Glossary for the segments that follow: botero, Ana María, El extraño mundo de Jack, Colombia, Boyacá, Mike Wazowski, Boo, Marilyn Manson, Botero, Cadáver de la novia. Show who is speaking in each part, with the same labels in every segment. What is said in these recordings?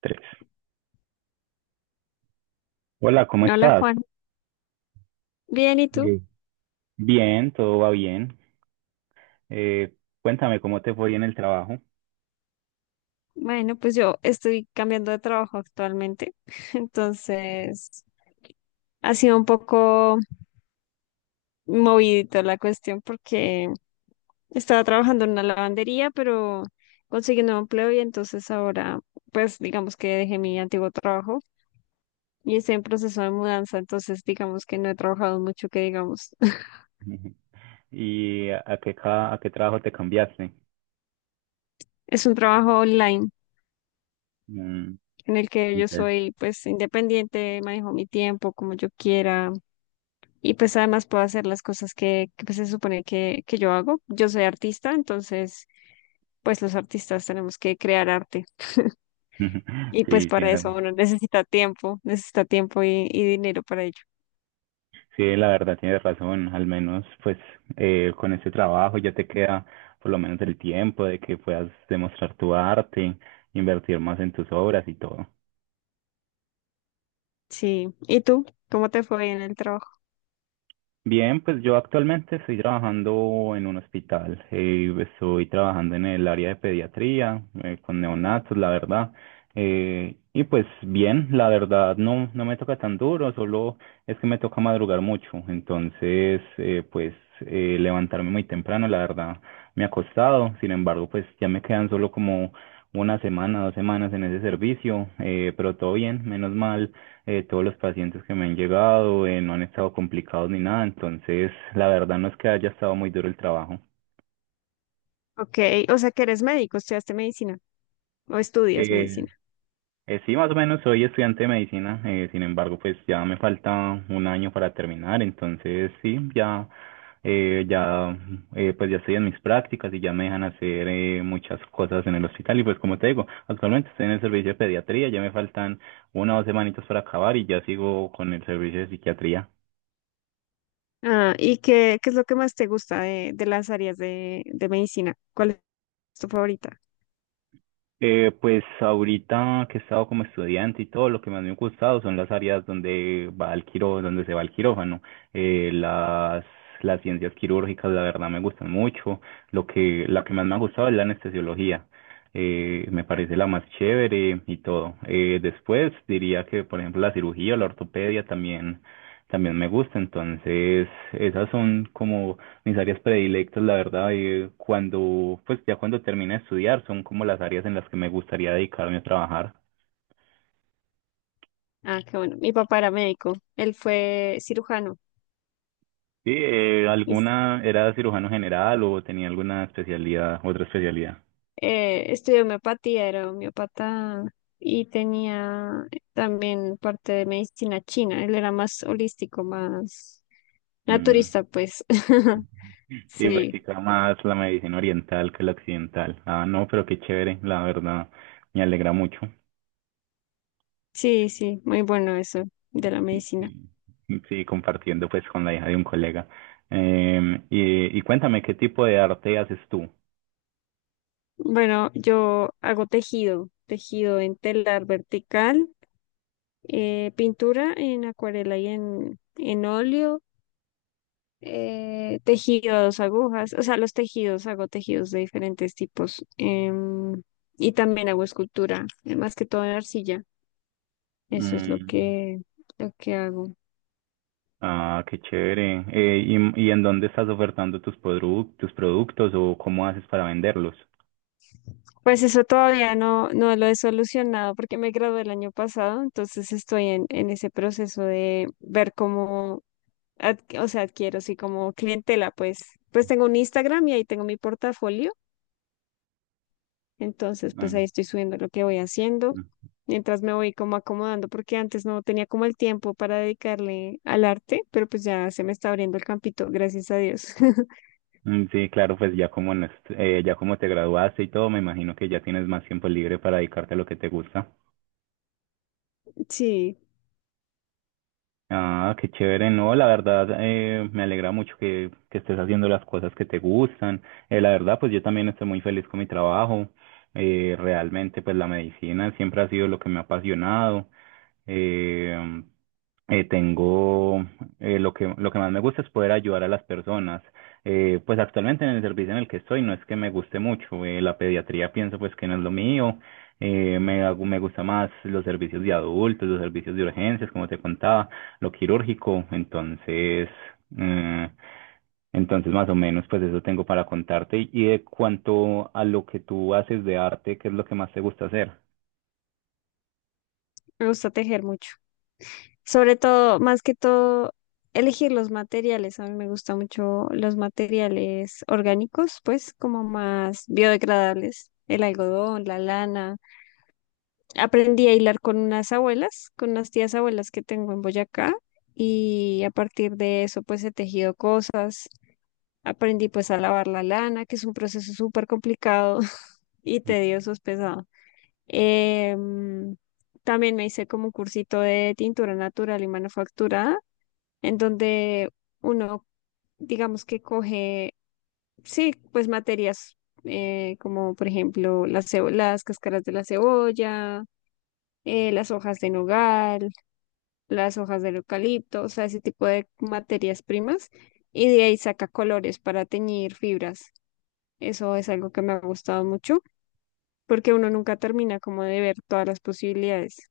Speaker 1: Tres. Hola, ¿cómo
Speaker 2: Hola
Speaker 1: estás?
Speaker 2: Juan, bien, ¿y
Speaker 1: Ok.
Speaker 2: tú?
Speaker 1: Bien, todo va bien. Eh, cuéntame cómo te fue en el trabajo.
Speaker 2: Bueno, pues yo estoy cambiando de trabajo actualmente, entonces ha sido un poco movidito la cuestión porque estaba trabajando en una lavandería, pero conseguí un nuevo empleo y entonces ahora, pues digamos que dejé mi antiguo trabajo y estoy en proceso de mudanza, entonces digamos que no he trabajado mucho, que digamos.
Speaker 1: Ujú. Y a qué trabajo te cambiaste.
Speaker 2: Es un trabajo online
Speaker 1: Mm,
Speaker 2: en el que yo
Speaker 1: ok.
Speaker 2: soy pues independiente, manejo mi tiempo como yo quiera. Y pues además puedo hacer las cosas que, pues, se supone que yo hago. Yo soy artista, entonces pues los artistas tenemos que crear arte. Y pues
Speaker 1: Sí, sí,
Speaker 2: para
Speaker 1: la
Speaker 2: eso uno necesita tiempo y dinero para ello.
Speaker 1: sí, la verdad tienes razón. Al menos, pues, con ese trabajo ya te queda por lo menos el tiempo de que puedas demostrar tu arte, invertir más en tus obras y todo.
Speaker 2: Sí. ¿Y tú? ¿Cómo te fue en el trabajo?
Speaker 1: Bien, pues yo actualmente estoy trabajando en un hospital. Eh, estoy trabajando en el área de pediatría, con neonatos, la verdad. Eh, y pues bien, la verdad no, no me toca tan duro, solo es que me toca madrugar mucho. Entonces, pues levantarme muy temprano, la verdad, me ha costado. Sin embargo, pues ya me quedan solo como una semana, dos semanas en ese servicio, pero todo bien, menos mal, todos los pacientes que me han llegado no han estado complicados ni nada, entonces la verdad no es que haya estado muy duro el trabajo.
Speaker 2: Ok, o sea que eres médico, estudiaste medicina o estudias
Speaker 1: Eh,
Speaker 2: medicina.
Speaker 1: sí, más o menos soy estudiante de medicina, sin embargo, pues ya me falta un año para terminar, entonces sí, ya, eh, ya, pues ya estoy en mis prácticas y ya me dejan hacer muchas cosas en el hospital y pues como te digo, actualmente estoy en el servicio de pediatría, ya me faltan una o dos semanitas para acabar y ya sigo con el servicio de psiquiatría.
Speaker 2: Ah, ¿y qué es lo que más te gusta de las áreas de medicina? ¿Cuál es tu favorita?
Speaker 1: Pues ahorita que he estado como estudiante y todo, lo que más me ha gustado son las áreas donde va el quiró, donde se va el quirófano. Eh, las, las ciencias quirúrgicas, la verdad, me gustan mucho. Lo que, la que más me ha gustado es la anestesiología. Me parece la más chévere y todo. Después diría que, por ejemplo, la cirugía, la ortopedia también, también me gusta. Entonces, esas son como mis áreas predilectas, la verdad, cuando, pues ya cuando termine de estudiar, son como las áreas en las que me gustaría dedicarme a trabajar.
Speaker 2: Ah, qué bueno. Mi papá era médico, él fue cirujano.
Speaker 1: Sí, alguna era cirujano general o tenía alguna especialidad, otra especialidad.
Speaker 2: Estudié homeopatía, era homeopata y tenía también parte de medicina china. Él era más holístico, más
Speaker 1: Mm,
Speaker 2: naturista, pues.
Speaker 1: y
Speaker 2: Sí,
Speaker 1: practicaba más la medicina oriental que la occidental. Ah, no, pero qué chévere, la verdad, me alegra mucho.
Speaker 2: sí, sí, muy bueno eso de la
Speaker 1: Sí,
Speaker 2: medicina.
Speaker 1: sí, sí, compartiendo pues con la hija de un colega. Y cuéntame, ¿qué tipo de arte haces tú?
Speaker 2: Bueno, yo hago tejido, tejido en telar vertical, pintura en acuarela y en óleo, tejidos, agujas, o sea, los tejidos, hago tejidos de diferentes tipos. Y también hago escultura, más que todo en arcilla. Eso es
Speaker 1: Mm.
Speaker 2: lo que hago.
Speaker 1: Ah, qué chévere. Y en dónde estás ofertando tus productos o cómo haces para venderlos?
Speaker 2: Pues eso todavía no lo he solucionado porque me gradué el año pasado, entonces estoy en ese proceso de ver cómo, o sea, adquiero así como clientela, pues. Pues tengo un Instagram y ahí tengo mi portafolio. Entonces, pues ahí
Speaker 1: Mm,
Speaker 2: estoy subiendo lo que voy haciendo,
Speaker 1: mm,
Speaker 2: mientras me voy como acomodando, porque antes no tenía como el tiempo para dedicarle al arte, pero pues ya se me está abriendo el campito, gracias a Dios.
Speaker 1: mm, sí, claro, pues ya como en ya como te graduaste y todo, me imagino que ya tienes más tiempo libre para dedicarte a lo que te gusta.
Speaker 2: Sí,
Speaker 1: Ah, qué chévere. No, la verdad, me alegra mucho que estés haciendo las cosas que te gustan. La verdad, pues yo también estoy muy feliz con mi trabajo. Realmente, pues la medicina siempre ha sido lo que me ha apasionado. Eh, tengo, lo que más me gusta es poder ayudar a las personas. Pues actualmente en el servicio en el que estoy no es que me guste mucho, la pediatría pienso pues que no es lo mío, me gusta más los servicios de adultos, los servicios de urgencias, como te contaba, lo quirúrgico, entonces, eh, entonces más o menos pues eso tengo para contarte y de cuanto a lo que tú haces de arte, ¿qué es lo que más te gusta hacer?
Speaker 2: me gusta tejer mucho. Sobre todo, más que todo, elegir los materiales. A mí me gustan mucho los materiales orgánicos, pues como más biodegradables, el algodón, la lana. Aprendí a hilar con unas abuelas, con unas tías abuelas que tengo en Boyacá y a partir de eso pues he tejido cosas. Aprendí pues a lavar la lana, que es un proceso súper complicado y tedioso, es pesado. Em, También me hice como un cursito de tintura natural y manufacturada, en donde uno, digamos que coge, sí, pues materias como por ejemplo las, las cáscaras de la cebolla, las hojas de nogal, las hojas del eucalipto, o sea, ese tipo de materias primas, y de ahí saca colores para teñir fibras. Eso es algo que me ha gustado mucho, porque uno nunca termina como de ver todas las posibilidades.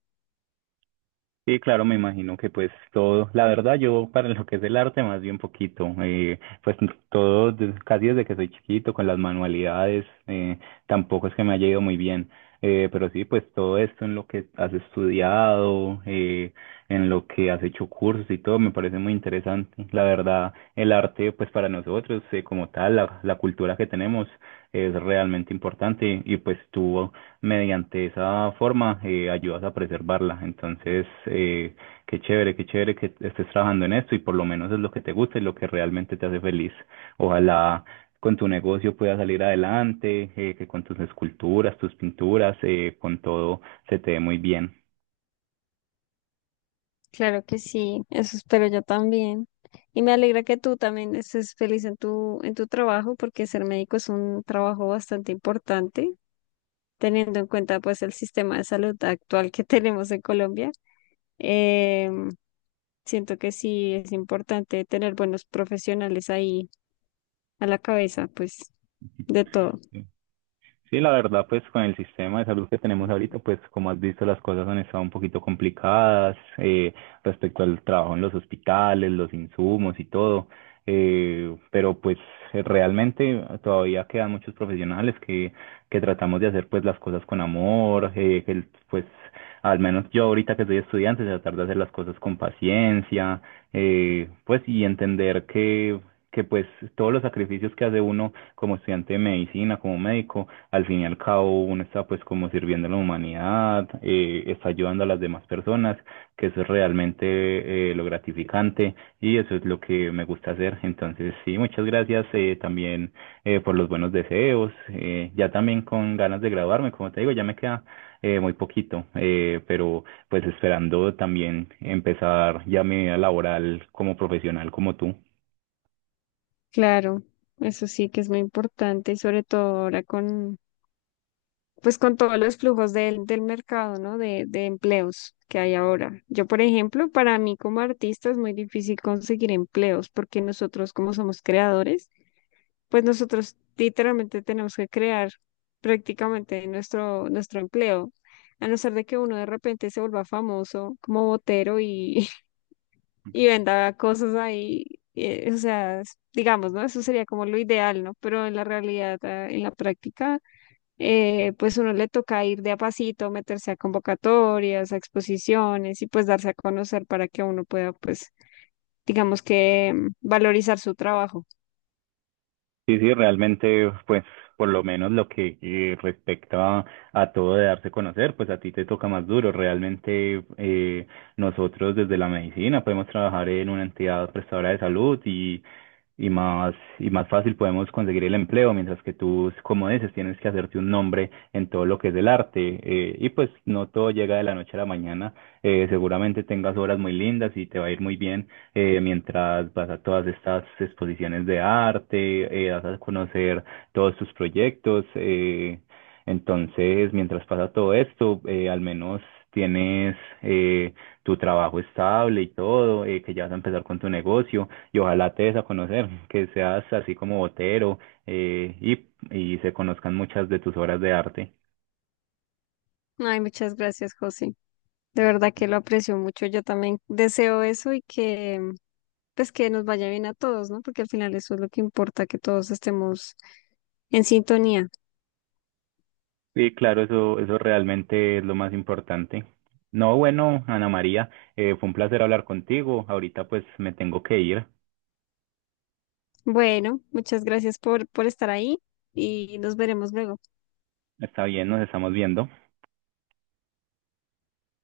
Speaker 1: Sí, claro, me imagino que pues todo, la verdad yo para lo que es el arte más bien poquito, pues todo, casi desde que soy chiquito con las manualidades, tampoco es que me haya ido muy bien, pero sí, pues todo esto en lo que has estudiado, en lo que has hecho cursos y todo, me parece muy interesante. La verdad, el arte pues para nosotros como tal, la cultura que tenemos es realmente importante y pues tú mediante esa forma ayudas a preservarla. Entonces, qué chévere que estés trabajando en esto y por lo menos es lo que te gusta y lo que realmente te hace feliz. Ojalá con tu negocio puedas salir adelante, que con tus esculturas, tus pinturas, con todo se te dé muy bien.
Speaker 2: Claro que sí, eso espero yo también. Y me alegra que tú también estés feliz en tu trabajo, porque ser médico es un trabajo bastante importante, teniendo en cuenta pues el sistema de salud actual que tenemos en Colombia. Em, Siento que sí es importante tener buenos profesionales ahí a la cabeza, pues de todo.
Speaker 1: Sí, la verdad, pues con el sistema de salud que tenemos ahorita, pues como has visto, las cosas han estado un poquito complicadas, respecto al trabajo en los hospitales, los insumos y todo. Pero pues realmente todavía quedan muchos profesionales que tratamos de hacer pues las cosas con amor, que pues al menos yo ahorita que soy estudiante, tratar de hacer las cosas con paciencia, pues y entender que pues todos los sacrificios que hace uno como estudiante de medicina, como médico, al fin y al cabo uno está pues como sirviendo a la humanidad, está ayudando a las demás personas, que eso es realmente, lo gratificante y eso es lo que me gusta hacer. Entonces, sí, muchas gracias, también por los buenos deseos, ya también con ganas de graduarme, como te digo, ya me queda muy poquito, pero pues esperando también empezar ya mi vida laboral como profesional como tú.
Speaker 2: Claro, eso sí que es muy importante y sobre todo ahora con, pues con todos los flujos del mercado, ¿no? De empleos que hay ahora. Yo, por ejemplo, para mí como artista es muy difícil conseguir empleos porque nosotros como somos creadores, pues nosotros literalmente tenemos que crear prácticamente nuestro empleo. A no ser de que uno de repente se vuelva famoso como botero y, y venda cosas ahí, o sea, digamos, ¿no? Eso sería como lo ideal, ¿no? Pero en la realidad, ah, en la práctica, pues uno le toca ir de a pasito, meterse a convocatorias, a exposiciones y pues darse a conocer para que uno pueda, pues, digamos que valorizar su trabajo.
Speaker 1: Sí, sí, realmente, pues, por lo menos lo que respecta a, todo de darse a conocer, pues a ti te toca más duro. Realmente, nosotros desde la medicina podemos trabajar en una entidad prestadora de salud y y más fácil podemos conseguir el empleo, mientras que tú, como dices, tienes que hacerte un nombre en todo lo que es el arte. Y pues no todo llega de la noche a la mañana. Seguramente tengas obras muy lindas y te va a ir muy bien mientras vas a todas estas exposiciones de arte, vas a conocer todos tus proyectos. Entonces, mientras pasa todo esto, al menos tienes eh, tu trabajo estable y todo, que ya vas a empezar con tu negocio y ojalá te des a conocer, que seas así como Botero, eh, y, y se conozcan muchas de tus obras de arte.
Speaker 2: Ay, muchas gracias, José. De verdad que lo aprecio mucho. Yo también deseo eso y que pues que nos vaya bien a todos, ¿no? Porque al final eso es lo que importa, que todos estemos en sintonía.
Speaker 1: Sí, claro, eso realmente es lo más importante. No, bueno, Ana María, fue un placer hablar contigo. Ahorita pues me tengo que ir.
Speaker 2: Bueno, muchas gracias por estar ahí y nos veremos luego.
Speaker 1: Está bien, nos estamos viendo.